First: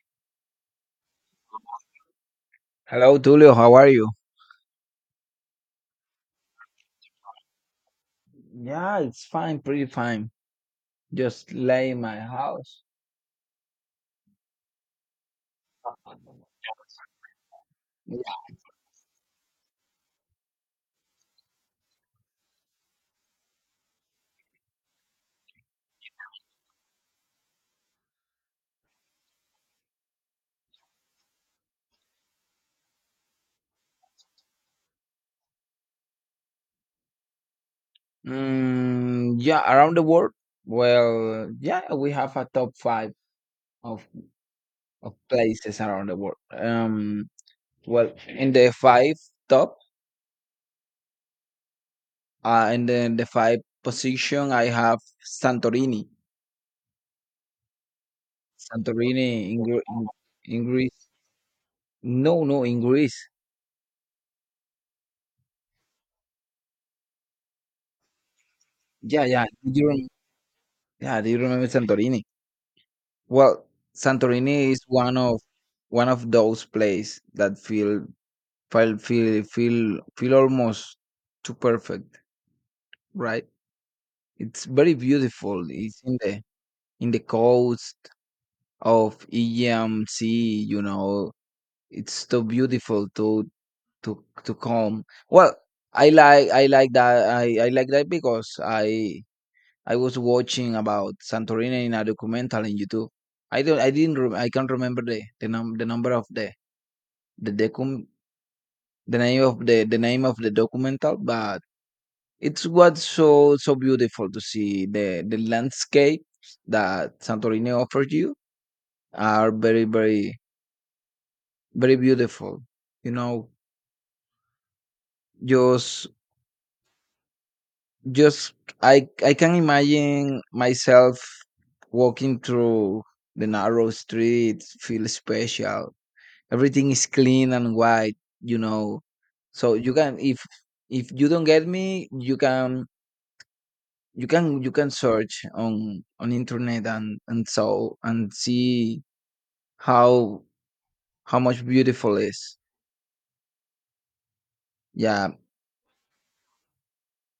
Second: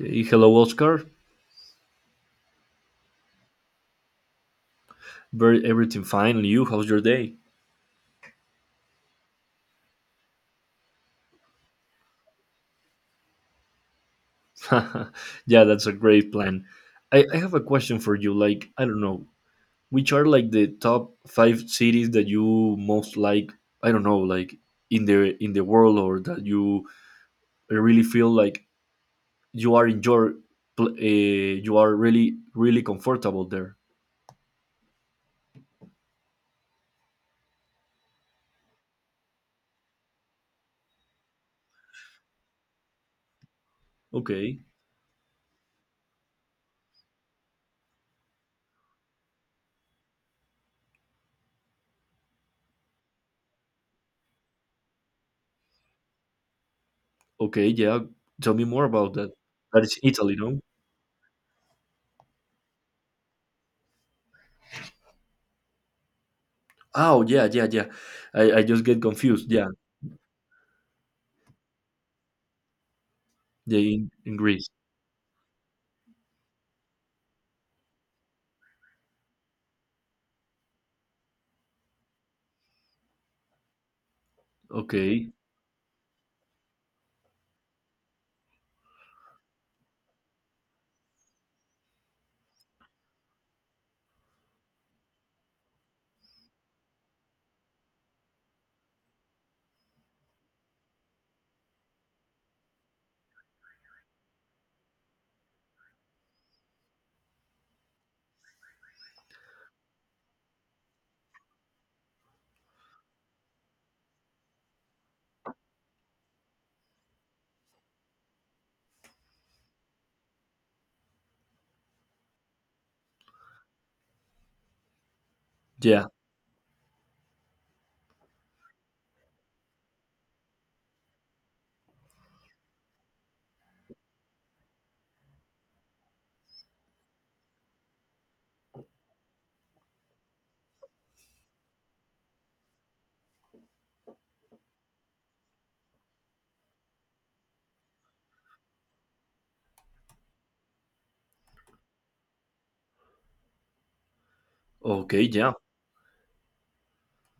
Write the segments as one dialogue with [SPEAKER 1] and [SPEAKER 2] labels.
[SPEAKER 1] Okay, hello, Oscar.
[SPEAKER 2] Hello, Tulio. How are you?
[SPEAKER 1] Very everything fine, and you? How's your day?
[SPEAKER 2] Yeah, it's fine, pretty fine. Just lay in my house.
[SPEAKER 1] Yeah, that's a great plan. I have a question for
[SPEAKER 2] Yeah.
[SPEAKER 1] you. Like, I don't know, which are like the top five cities that you most like? I don't know, like in the world, or that you really feel like you are in your pl- uh, you are really comfortable there.
[SPEAKER 2] Yeah, around the world. Well, yeah, we have a top five of,
[SPEAKER 1] Okay,
[SPEAKER 2] of places around the world. Well, in the five top, in the five position, I have Santorini.
[SPEAKER 1] okay, yeah. Tell me more about
[SPEAKER 2] Santorini
[SPEAKER 1] that.
[SPEAKER 2] in,
[SPEAKER 1] That is Italy, no?
[SPEAKER 2] in Greece. No, no, in Greece.
[SPEAKER 1] Oh yeah, yeah, yeah. I just get
[SPEAKER 2] Yeah, yeah.
[SPEAKER 1] confused. Yeah,
[SPEAKER 2] Yeah, do you remember Santorini? Well,
[SPEAKER 1] yeah, in Greece.
[SPEAKER 2] Santorini is one of those places that feel almost too perfect, right? It's very
[SPEAKER 1] Okay.
[SPEAKER 2] beautiful. It's in the coast of Aegean Sea, you know. It's so beautiful to come. Well, I like that because I was watching about Santorini in a documentary on YouTube. I don't I didn't rem- I can't remember the number of the decum the name of the name of the documental, but it's was so so beautiful to see the landscape that santorini offers you are very very beautiful, you know.
[SPEAKER 1] Yeah.
[SPEAKER 2] Just just I can imagine myself walking through the narrow streets, feel special, everything is clean and white, you know. So you can, if you don't get me, you can you can search on internet and and see how how much beautiful is.
[SPEAKER 1] Okay.
[SPEAKER 2] Yeah,
[SPEAKER 1] Yeah.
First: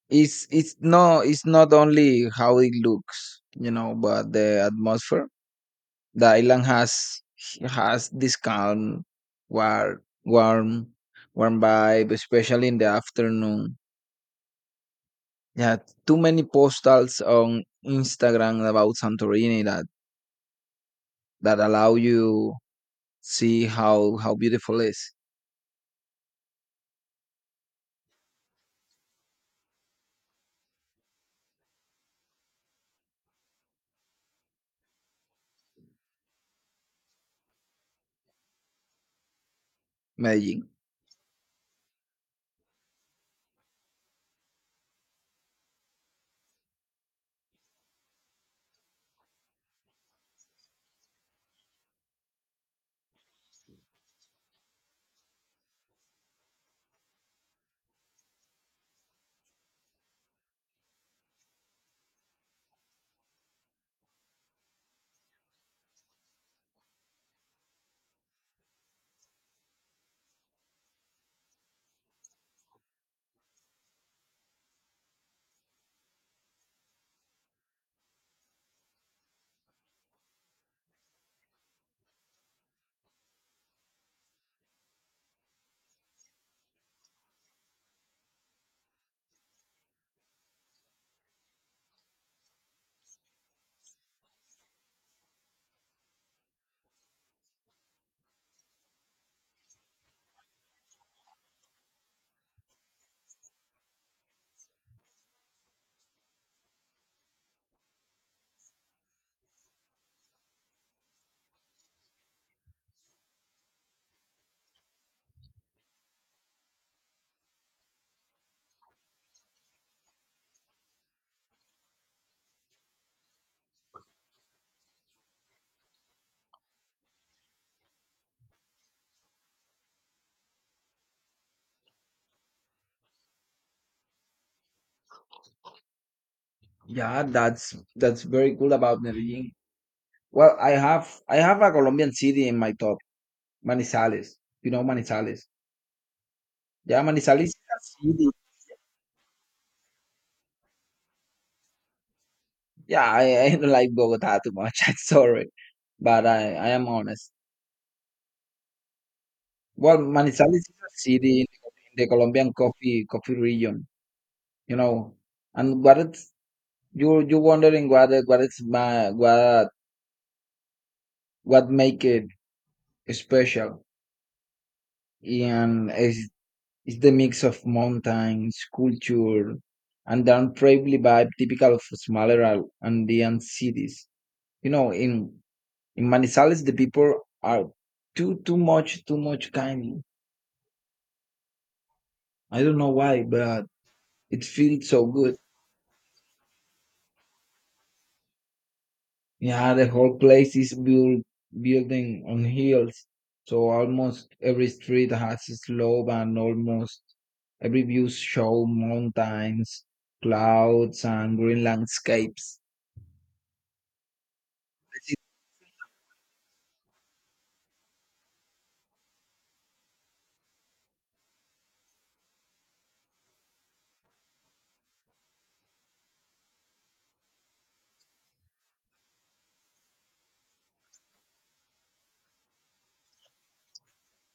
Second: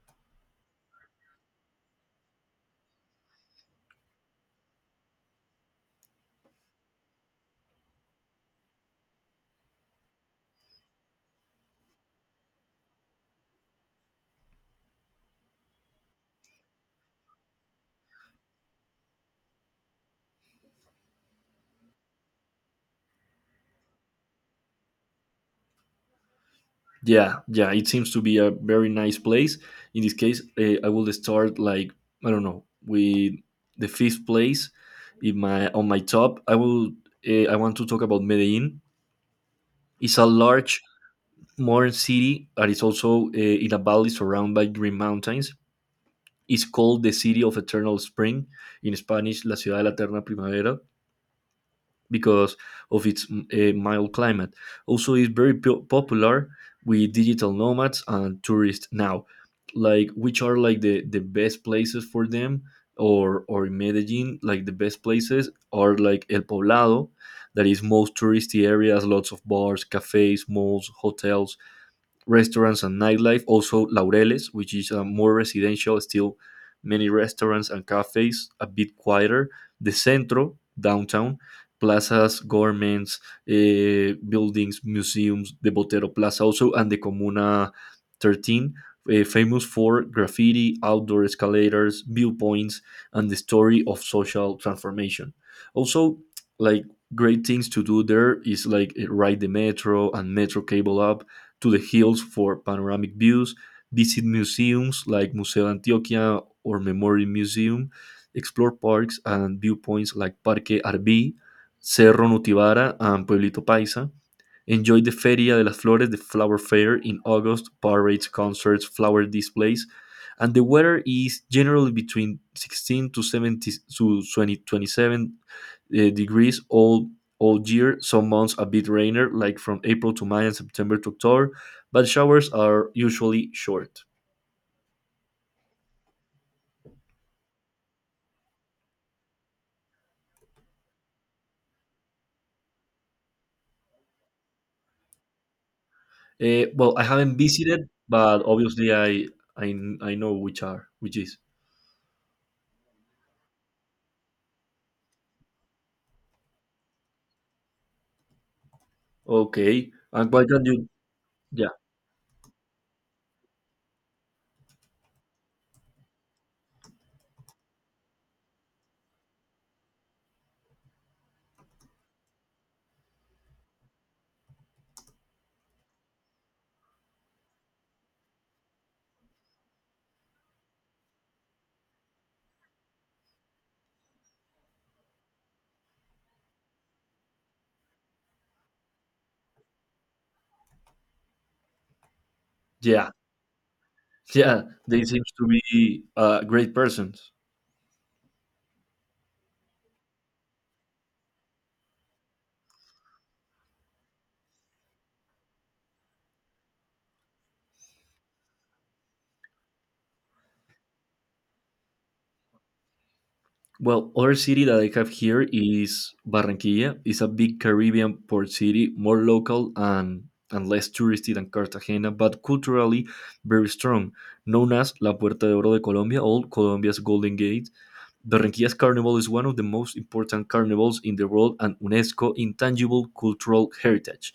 [SPEAKER 2] it's it's not only how it looks, you know, but the atmosphere the island has this calm, warm warm warm vibe, especially in the afternoon. Yeah, too many postals on Instagram about Santorini that allow you see how beautiful is.
[SPEAKER 1] Yeah. Yeah. It seems to be a very nice place. In this case, I will start like I don't know with the fifth place in my on my top. I will. I want to talk about Medellin. It's a
[SPEAKER 2] Medellin.
[SPEAKER 1] large modern city that is also in a valley surrounded by green mountains. It's called the city of eternal spring in Spanish, la ciudad de la eterna primavera because of its mild climate. Also, it's very popular with digital nomads and tourists now. Like, which are like the best places for them, or in Medellin, like the best places are like El Poblado, that is most touristy areas, lots of bars, cafes, malls, hotels, restaurants and nightlife. Also, Laureles, which is more residential, still many restaurants and cafes, a bit quieter. The Centro, downtown, plazas, governments, buildings, museums, the Botero Plaza also, and the Comuna 13, famous for graffiti, outdoor escalators, viewpoints, and the story of social transformation. Also, like great things to do there is like ride the metro and metro cable up to the hills for panoramic views, visit museums like Museo Antioquia or Memorial Museum, explore parks and viewpoints like Parque Arví, Cerro Nutibara, and Pueblito Paisa, enjoy the Feria de las Flores, the flower fair in August, parades, concerts, flower displays. And the weather is generally between 16 to 70 to 20, 27 degrees all year. Some months a bit rainier, like from April to May and September to October, but showers are usually short.
[SPEAKER 2] Yeah, that's very cool about Medellin. Well, I have a Colombian city in my top, Manizales. You know Manizales.
[SPEAKER 1] Well, I
[SPEAKER 2] Yeah,
[SPEAKER 1] haven't
[SPEAKER 2] Manizales is a
[SPEAKER 1] visited,
[SPEAKER 2] city.
[SPEAKER 1] but obviously I I know which is
[SPEAKER 2] Yeah, I don't like Bogota too much. I'm sorry, but I am honest.
[SPEAKER 1] okay.
[SPEAKER 2] Well,
[SPEAKER 1] And why
[SPEAKER 2] Manizales
[SPEAKER 1] can't
[SPEAKER 2] is
[SPEAKER 1] you?
[SPEAKER 2] a city in
[SPEAKER 1] Yeah,
[SPEAKER 2] the Colombian coffee region. You know, and what it's you wondering what it's my what make it special, and it's the mix of mountains, culture, and the untraveled vibe typical of smaller Andean cities. You know, in Manizales, the people are too much kind. I don't know
[SPEAKER 1] yeah.
[SPEAKER 2] why, but it
[SPEAKER 1] Yeah,
[SPEAKER 2] feels
[SPEAKER 1] they
[SPEAKER 2] so
[SPEAKER 1] seem
[SPEAKER 2] good.
[SPEAKER 1] to be great persons.
[SPEAKER 2] Yeah, the whole place is built building on hills, so almost every street has a slope, and almost every view show mountains, clouds, and green landscapes.
[SPEAKER 1] Well, other city that I have here is Barranquilla. It's a big Caribbean port city, more local and less touristy than Cartagena, but culturally very strong. Known as La Puerta de Oro de Colombia, or Colombia's Golden Gate, Berrentías Carnival is one of the most important carnivals in the world and UNESCO Intangible Cultural Heritage.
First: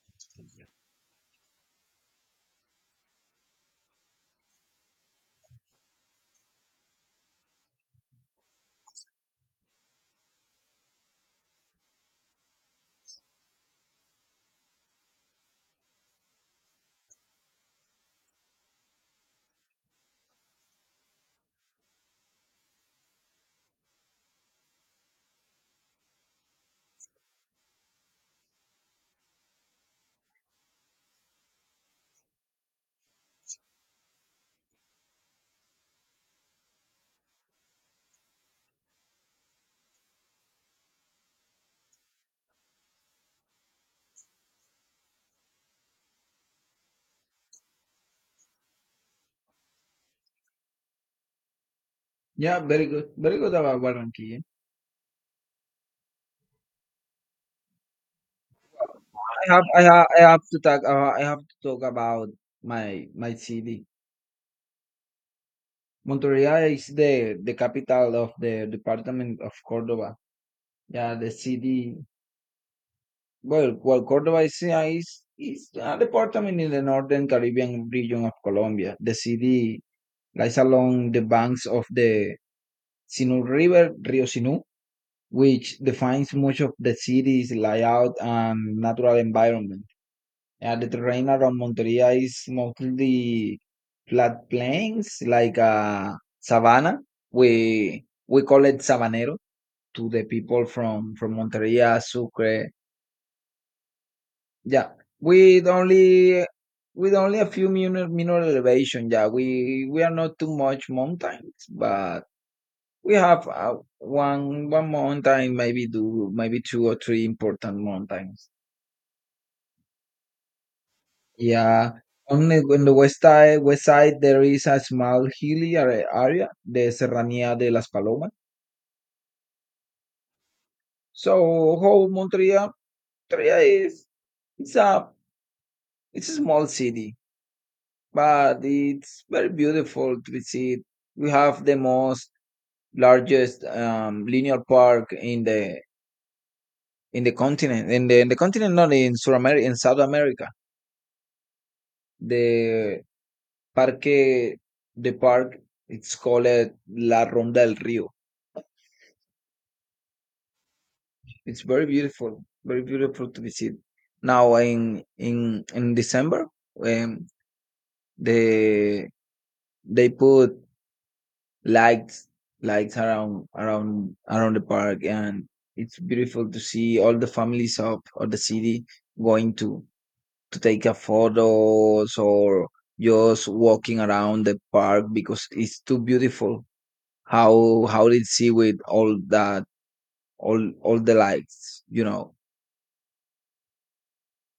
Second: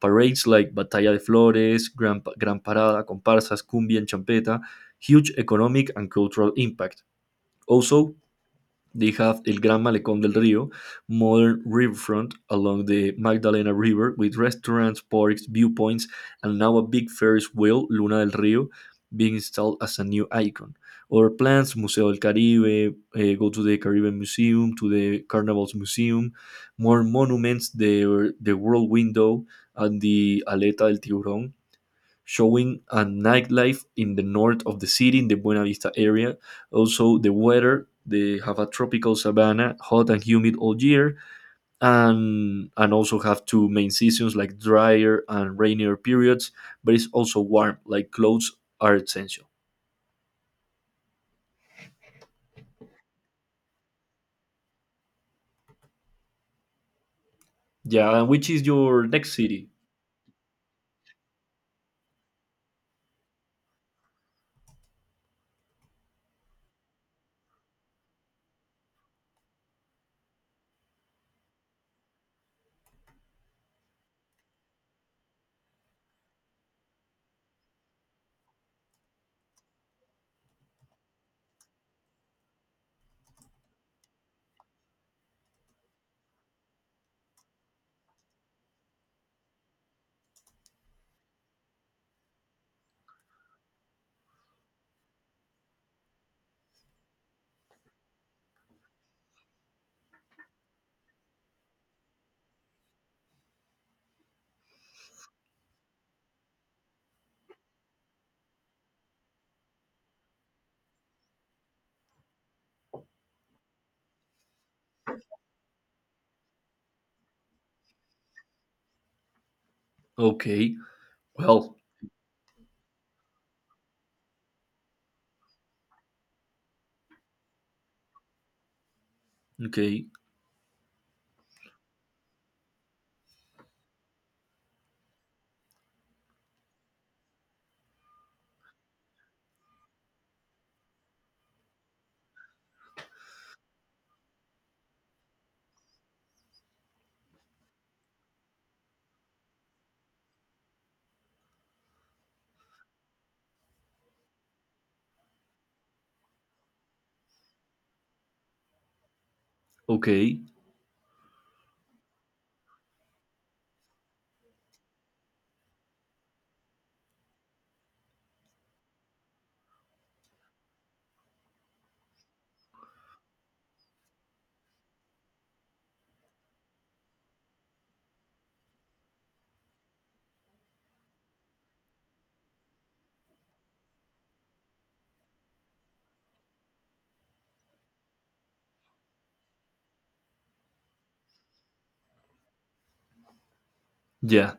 [SPEAKER 1] Parades like Batalla de Flores, Gran Parada, comparsas, cumbia, and champeta, huge economic and cultural impact. Also, they have El Gran Malecón del Río, modern riverfront along the Magdalena River with restaurants, parks, viewpoints, and now a big Ferris wheel, Luna del Río, being installed as a new icon. Other plans, Museo del Caribe, eh, go to the Caribbean Museum, to the Carnival's Museum, more monuments, the World Window, and the Aleta del Tiburón, showing a nightlife in the north of the city in the Buena Vista area. Also, the weather they have a tropical savanna, hot and humid all year, and also have two main seasons like drier and rainier periods. But it's also warm, like clothes are essential.
[SPEAKER 2] Yeah, very good. Very good about Warranty.
[SPEAKER 1] Yeah, and which is your next city?
[SPEAKER 2] I have to talk I have to talk about my city. Monterrey is the capital of the department of Cordoba. Yeah, the city, well Cordoba is, yeah, is a department in the northern Caribbean region of Colombia. The city lies along the banks of the Sinú River, Rio Sinú, which defines much of the city's layout and natural environment. And the terrain around Monteria is mostly flat plains, like, savanna. We call it sabanero to the people from Monteria, Sucre. Yeah, with only with only a few minor, mineral elevation. Yeah, we are not too much mountains, but we have one mountain, maybe two or three important mountains.
[SPEAKER 1] Okay, well,
[SPEAKER 2] Yeah, on the, west side, there is a small hilly area, the Serranía de las Palomas.
[SPEAKER 1] okay,
[SPEAKER 2] So whole Montreal, Montreal is it's a it's a small city, but it's very beautiful to visit. We have the most largest linear park in the continent, in the continent, not in South America, in South America. The parque, the park, it's called La Ronda del Río.
[SPEAKER 1] okay,
[SPEAKER 2] It's very beautiful to visit. Now in December, when the they put lights, around around the park, and it's beautiful to see all the families of the city going to take a photos or just walking around the park because it's too beautiful how they see with all that all the lights, you know.
[SPEAKER 1] yeah,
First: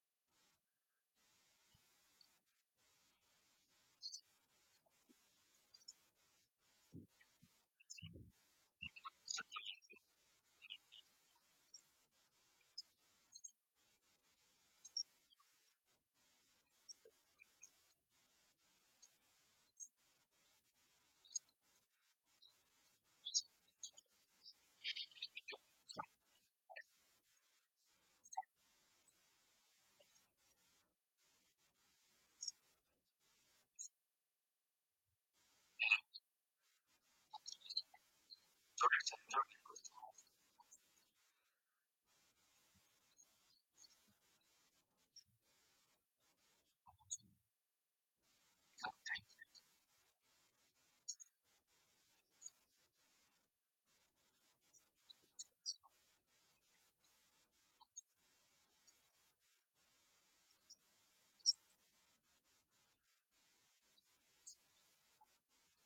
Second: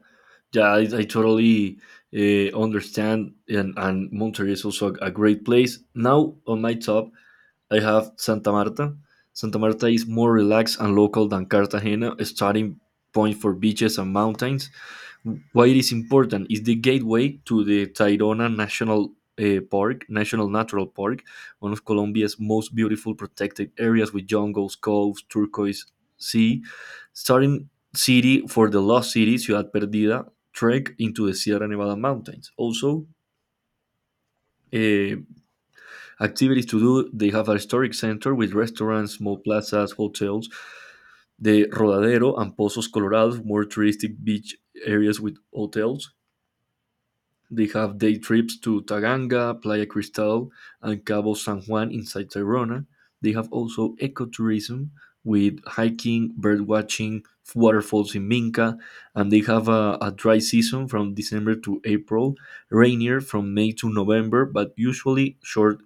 [SPEAKER 1] yeah. I totally understand, and Monterrey is also a great place. Now on my top, I have Santa Marta. Santa Marta is more relaxed and local than Cartagena, a starting point for beaches and mountains. Why it is important is the gateway to the Tayrona National Park, National Natural Park, one of Colombia's most beautiful protected areas with jungles, coves, turquoise sea. Starting city for the lost city, Ciudad Perdida, trek into the Sierra Nevada mountains. Also, uh, activities to do. They have a historic center with restaurants, small plazas, hotels. The Rodadero and Pozos Colorados, more touristic beach areas with hotels. They have day trips to Taganga, Playa Cristal, and Cabo San Juan inside Tayrona. They have also ecotourism with hiking, bird watching, waterfalls in Minca, and they have a dry season from December to April, rainier from May to November, but usually short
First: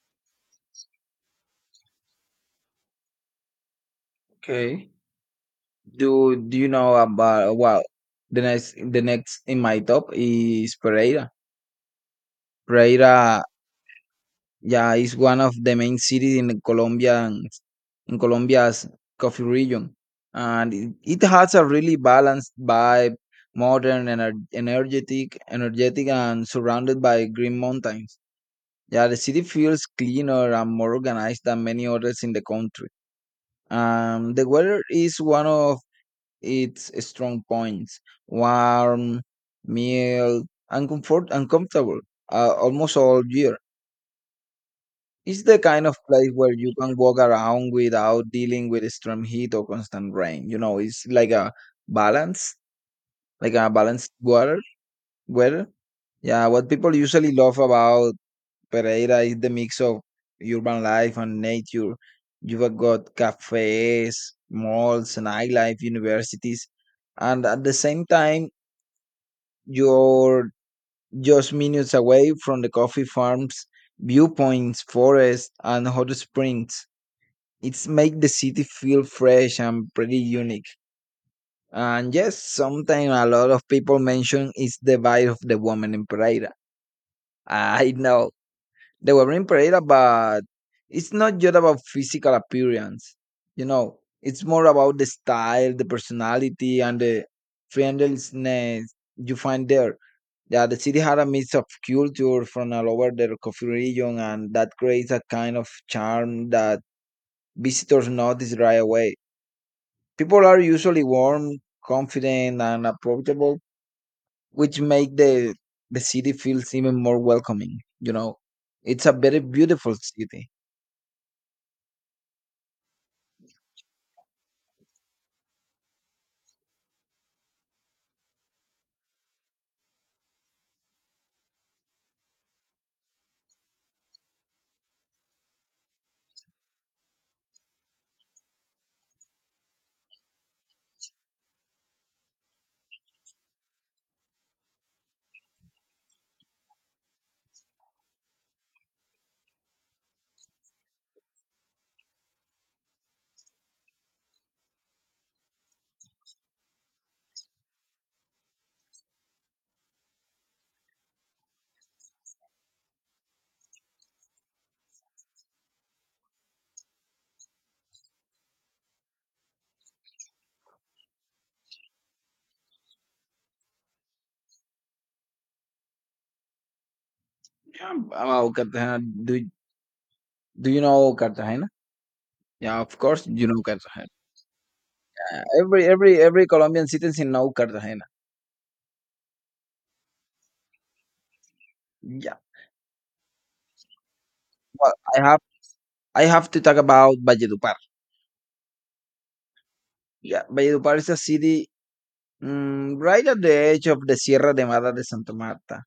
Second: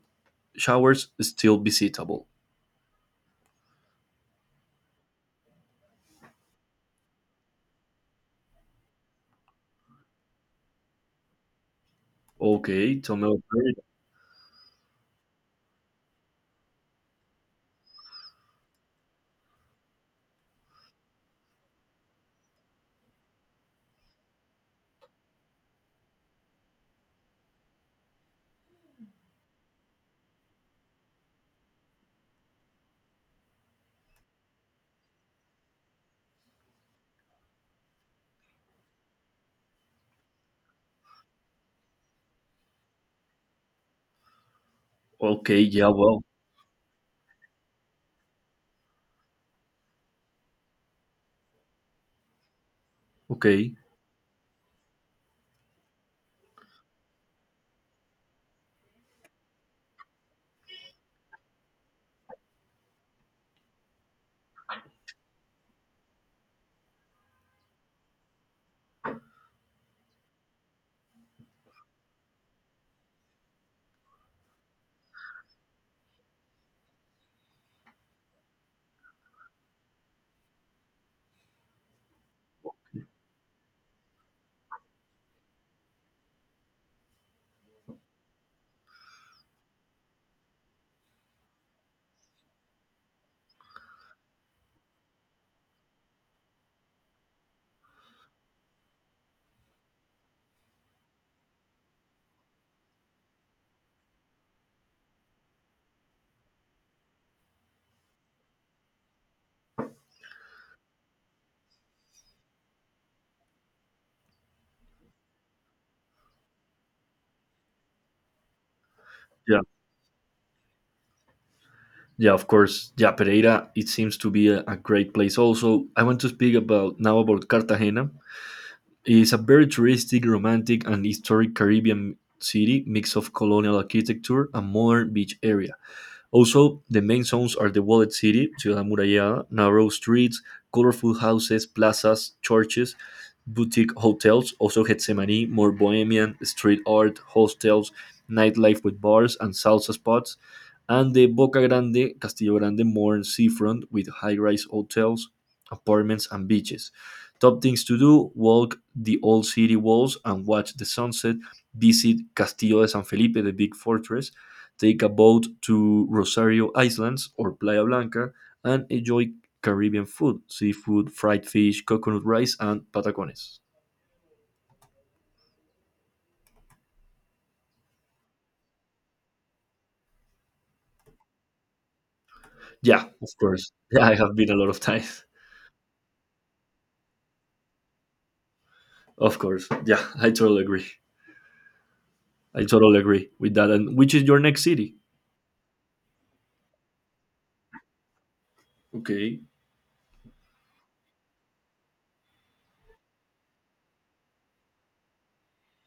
[SPEAKER 1] showers still visitable.
[SPEAKER 2] Okay. Do do you know about, well, the next in my top is Pereira.
[SPEAKER 1] Okay, tell
[SPEAKER 2] Pereira,
[SPEAKER 1] Pereira.
[SPEAKER 2] yeah, is one of the main cities in Colombia, in Colombia's coffee region. And it has a really balanced vibe, modern and energetic, energetic and surrounded by green mountains. Yeah, the city feels cleaner and more organized than many others in the country. The weather is one of its strong points, warm, mild, and comfortable almost all year. It's the
[SPEAKER 1] Okay,
[SPEAKER 2] kind
[SPEAKER 1] yeah,
[SPEAKER 2] of
[SPEAKER 1] well,
[SPEAKER 2] place where you can walk around without dealing with extreme heat or constant rain. You know, it's like a balance, like a
[SPEAKER 1] okay,
[SPEAKER 2] balanced water weather. Yeah, what people usually love about Pereira is the mix of urban life and nature. You've got cafes, malls, nightlife, universities, and at the same time you're just minutes away from the coffee farms, viewpoints, forests, and hot springs. It's make the city feel fresh and pretty unique. And yes, sometimes a lot of people mention is the vibe of the woman in Pereira. I know the woman in Pereira, but it's not just about physical appearance. You know, it's more about the style, the personality, and the friendliness you find there. Yeah, the city had a mix of culture from all over the coffee region, and that creates a kind of charm that visitors notice right away. People are usually warm, confident, and approachable, which make the city feels even more welcoming. You know, it's a very
[SPEAKER 1] yeah,
[SPEAKER 2] beautiful city.
[SPEAKER 1] yeah, of course, yeah, Pereira. It seems to be a great place. Also, I want to speak about now about Cartagena. It's a very touristic, romantic, and historic Caribbean city, mix of colonial architecture and modern beach area. Also, the main zones are the walled city, Ciudad Amurallada, narrow streets, colorful houses, plazas, churches, boutique hotels, also Getsemani, more bohemian, street art, hostels, nightlife with bars and salsa spots, and the Boca Grande, Castillo Grande, more seafront with high rise hotels, apartments, and beaches. Top things to do walk the old city walls and watch the sunset, visit Castillo de San Felipe, the big fortress, take a boat to Rosario Islands or Playa Blanca, and enjoy Caribbean food seafood, fried fish, coconut rice, and patacones.
[SPEAKER 2] Yeah, about Cartagena, do do you know Cartagena? Yeah, of
[SPEAKER 1] Yeah,
[SPEAKER 2] course
[SPEAKER 1] of
[SPEAKER 2] you know
[SPEAKER 1] course. Yeah,
[SPEAKER 2] Cartagena.
[SPEAKER 1] I have been a lot of times.
[SPEAKER 2] Every every Colombian citizen know Cartagena.
[SPEAKER 1] Of course. Yeah, I totally agree.
[SPEAKER 2] Yeah,
[SPEAKER 1] I totally agree with that. And which is your next
[SPEAKER 2] well,
[SPEAKER 1] city?
[SPEAKER 2] I have to talk about Valledupar.
[SPEAKER 1] Okay,
[SPEAKER 2] Yeah, Valledupar is a city, right at the edge of the Sierra Nevada de Santa Marta.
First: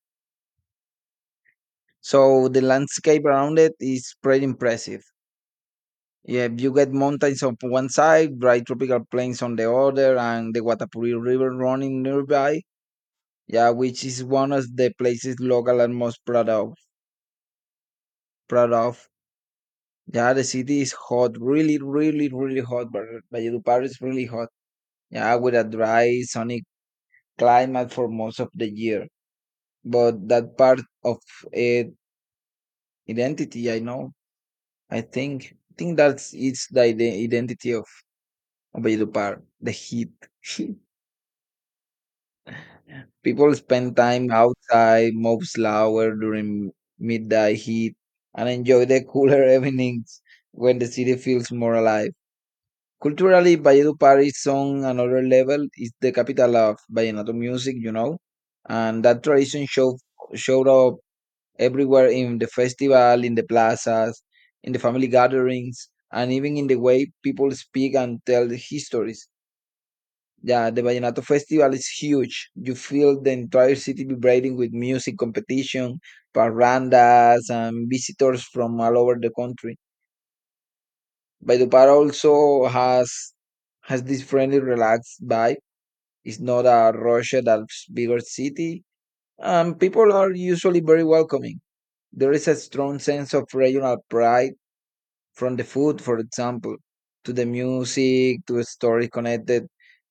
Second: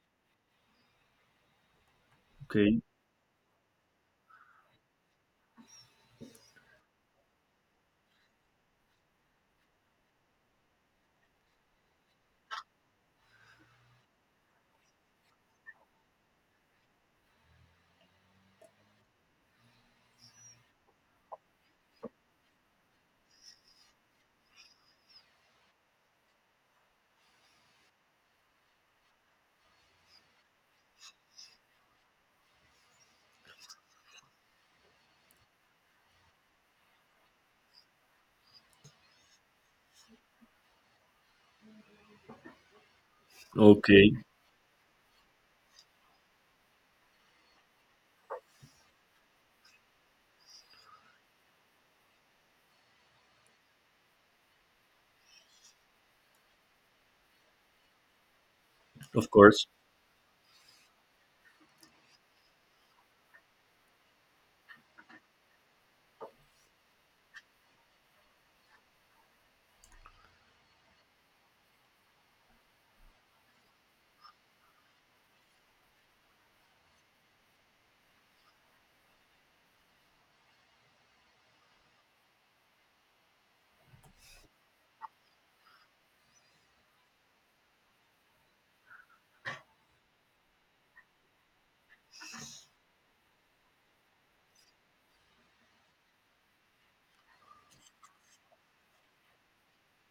[SPEAKER 2] So the
[SPEAKER 1] okay,
[SPEAKER 2] landscape around it is pretty impressive. Yeah, you get mountains on one side, dry tropical plains on the other, and the Guatapuri River running nearby. Yeah, which is one of the places local are most proud of. Proud of. Yeah, the city is hot, really, really, really hot. But Valledupar is really hot. Yeah, with a dry, sunny climate for most of the year. But that part of it, identity, I know. I think that's it's the identity of Valledupar, the heat. People spend
[SPEAKER 1] okay,
[SPEAKER 2] time outside, move slower during midday heat, and enjoy the cooler evenings when the city feels more alive. Culturally, Valledupar is on another level. It's the capital of vallenato music, you know, and that
[SPEAKER 1] of
[SPEAKER 2] tradition
[SPEAKER 1] course.
[SPEAKER 2] showed showed up everywhere in the festival, in the plazas, in the family gatherings, and even in the way people speak and tell the histories. Yeah, the Vallenato Festival is huge. You feel the entire city vibrating with music competition, parrandas, and visitors from all over the country. Valledupar also has this friendly, relaxed vibe. It's not a rushed, a bigger city, and people are usually very welcoming. There is a strong sense of regional pride, from the food, for example, to the music, to a story connected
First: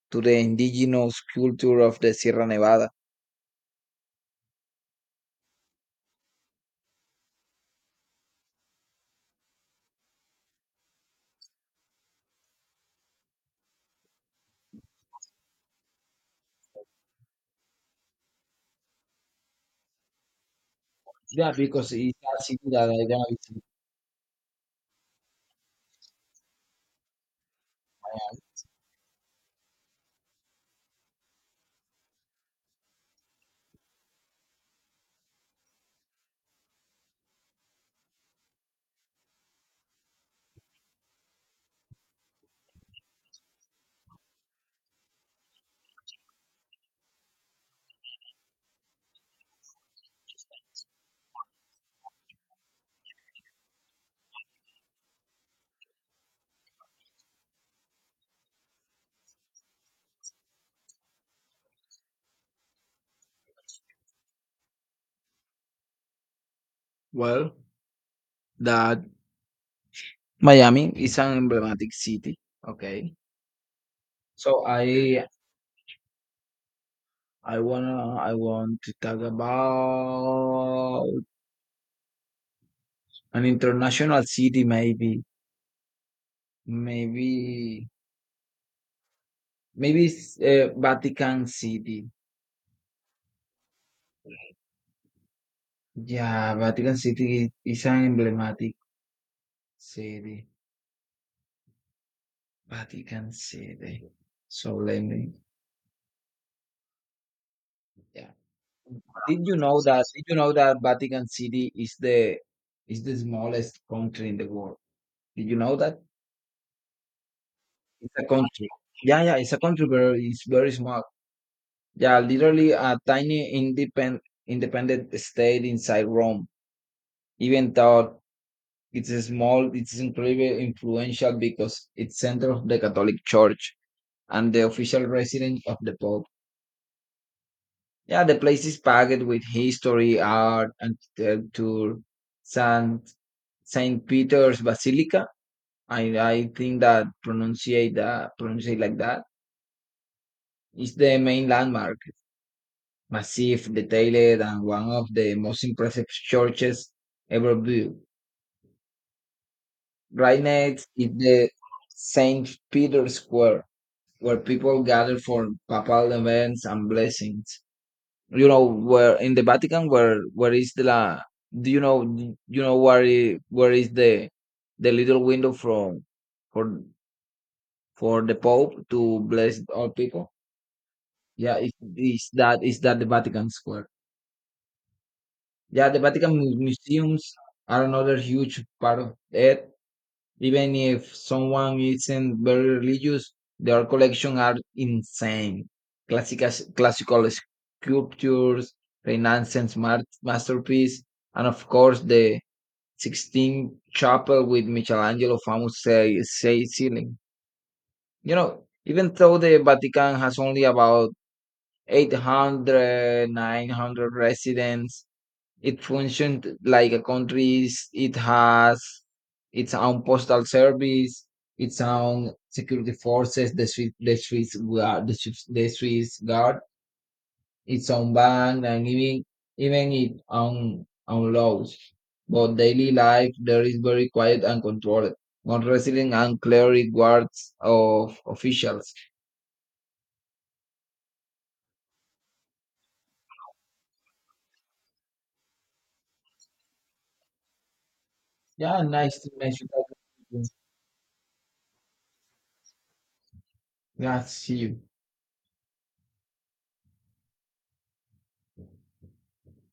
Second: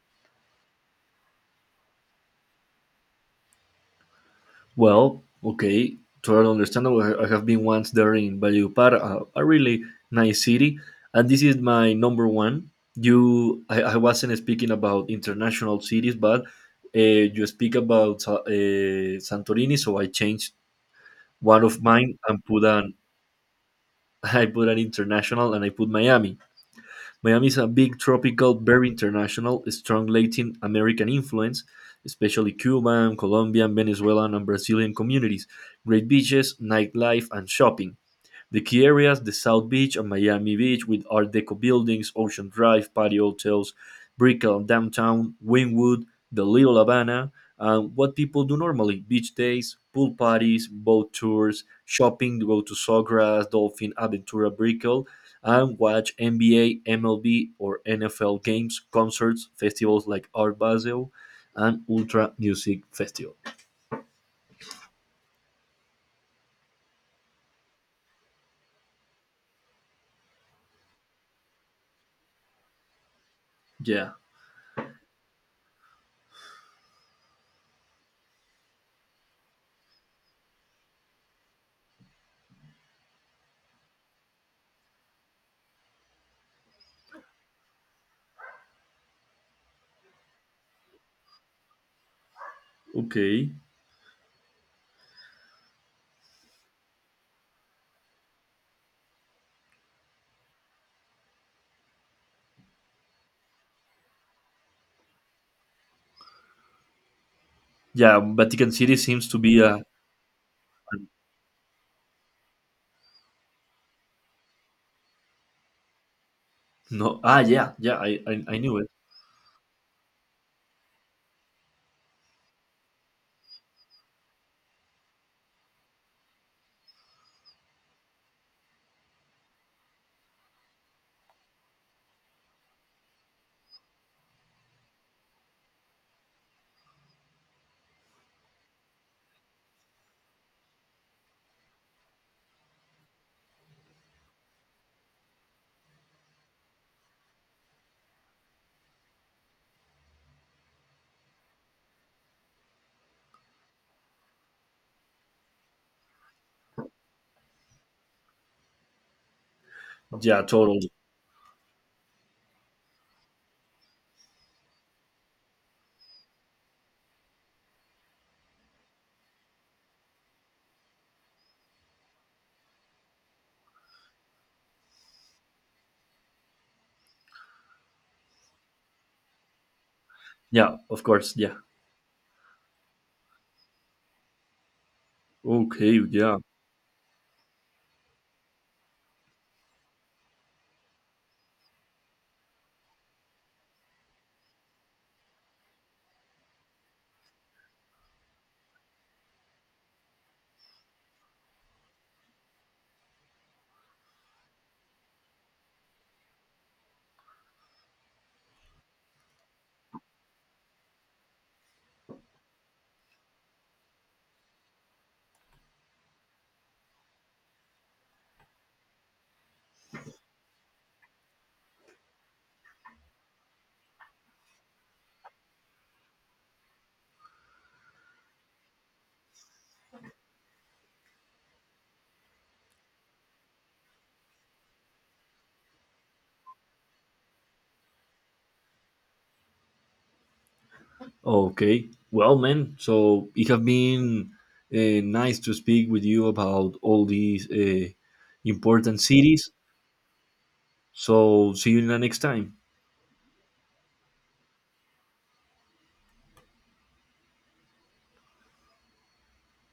[SPEAKER 2] to the indigenous culture of the Sierra Nevada.
[SPEAKER 1] Well, okay, totally understandable. I have been once there in Valledupar, a really nice city, and this is my number one. I wasn't speaking about international cities, but uh, you speak about Santorini, so I changed
[SPEAKER 2] Yeah,
[SPEAKER 1] one of
[SPEAKER 2] because it's
[SPEAKER 1] mine
[SPEAKER 2] a
[SPEAKER 1] and
[SPEAKER 2] city
[SPEAKER 1] put
[SPEAKER 2] that
[SPEAKER 1] an
[SPEAKER 2] I gonna visit.
[SPEAKER 1] I put an international, and I put Miami. Miami is a big tropical, very international, strong Latin American influence, especially Cuban, Colombian, Venezuelan, and Brazilian communities, great beaches, nightlife, and shopping. The key areas, the South Beach and Miami Beach with Art Deco buildings, Ocean Drive, Patio Hotels, Brickell Downtown, Wynwood, the Little Havana, and what people do normally beach days, pool parties, boat tours, shopping, go to Sawgrass, Dolphin, Aventura, Brickell, and watch NBA, MLB, or NFL games, concerts, festivals like Art Basel and Ultra Music Festival.
[SPEAKER 2] Well, that Miami is an emblematic city. Okay.
[SPEAKER 1] Yeah,
[SPEAKER 2] So I want to talk about an international city, maybe maybe it's, Vatican City.
[SPEAKER 1] okay.
[SPEAKER 2] Yeah, Vatican City is an emblematic city. Vatican City. So let me.
[SPEAKER 1] Yeah,
[SPEAKER 2] Yeah.
[SPEAKER 1] Vatican City seems to be a.
[SPEAKER 2] Did you know that Vatican City is the smallest country in the world? Did you know that?
[SPEAKER 1] No. Ah, yeah, yeah.
[SPEAKER 2] It's
[SPEAKER 1] I,
[SPEAKER 2] a
[SPEAKER 1] I, I
[SPEAKER 2] country.
[SPEAKER 1] knew it.
[SPEAKER 2] Yeah, yeah, it's a country, but it's very small. Yeah, literally a tiny independent state inside Rome. Even though it's a small, it's incredibly influential because it's center of the Catholic Church and the official residence of the Pope. Yeah, the place is packed with history, art, and culture. Saint Saint Peter's Basilica. I think that pronunciate like that is the main landmark. Massive, detailed, and one of the most impressive churches ever built. Right
[SPEAKER 1] Yeah,
[SPEAKER 2] next
[SPEAKER 1] totally.
[SPEAKER 2] is the Saint Peter's Square, where people gather for papal events and blessings. You know where in the Vatican, where is the la, do you know where where is the little window from for the Pope to bless all people?
[SPEAKER 1] Yeah, of course. Yeah.
[SPEAKER 2] Yeah, is is that the Vatican Square? Yeah,
[SPEAKER 1] Okay.
[SPEAKER 2] the Vatican
[SPEAKER 1] Yeah.
[SPEAKER 2] museums are another huge part of it. Even if someone isn't very religious, their collection are insane. Classical, classical sculptures, Renaissance masterpiece, and of course the Sixtine Chapel with Michelangelo famous say ceiling. You know, even though the Vatican has only about 800 900 residents, it functioned like a country. It has its own postal service, its own security forces, the Swiss, the Swiss guard, its own bank, and even its own laws. But daily life there is very quiet and controlled, not resident and cleric guards of officials.
[SPEAKER 1] Okay. Well, man. So it have been nice to speak with you about all these
[SPEAKER 2] Yeah,
[SPEAKER 1] important
[SPEAKER 2] nice to
[SPEAKER 1] cities.
[SPEAKER 2] meet you.
[SPEAKER 1] So see you in the next time.
[SPEAKER 2] Yeah, see you.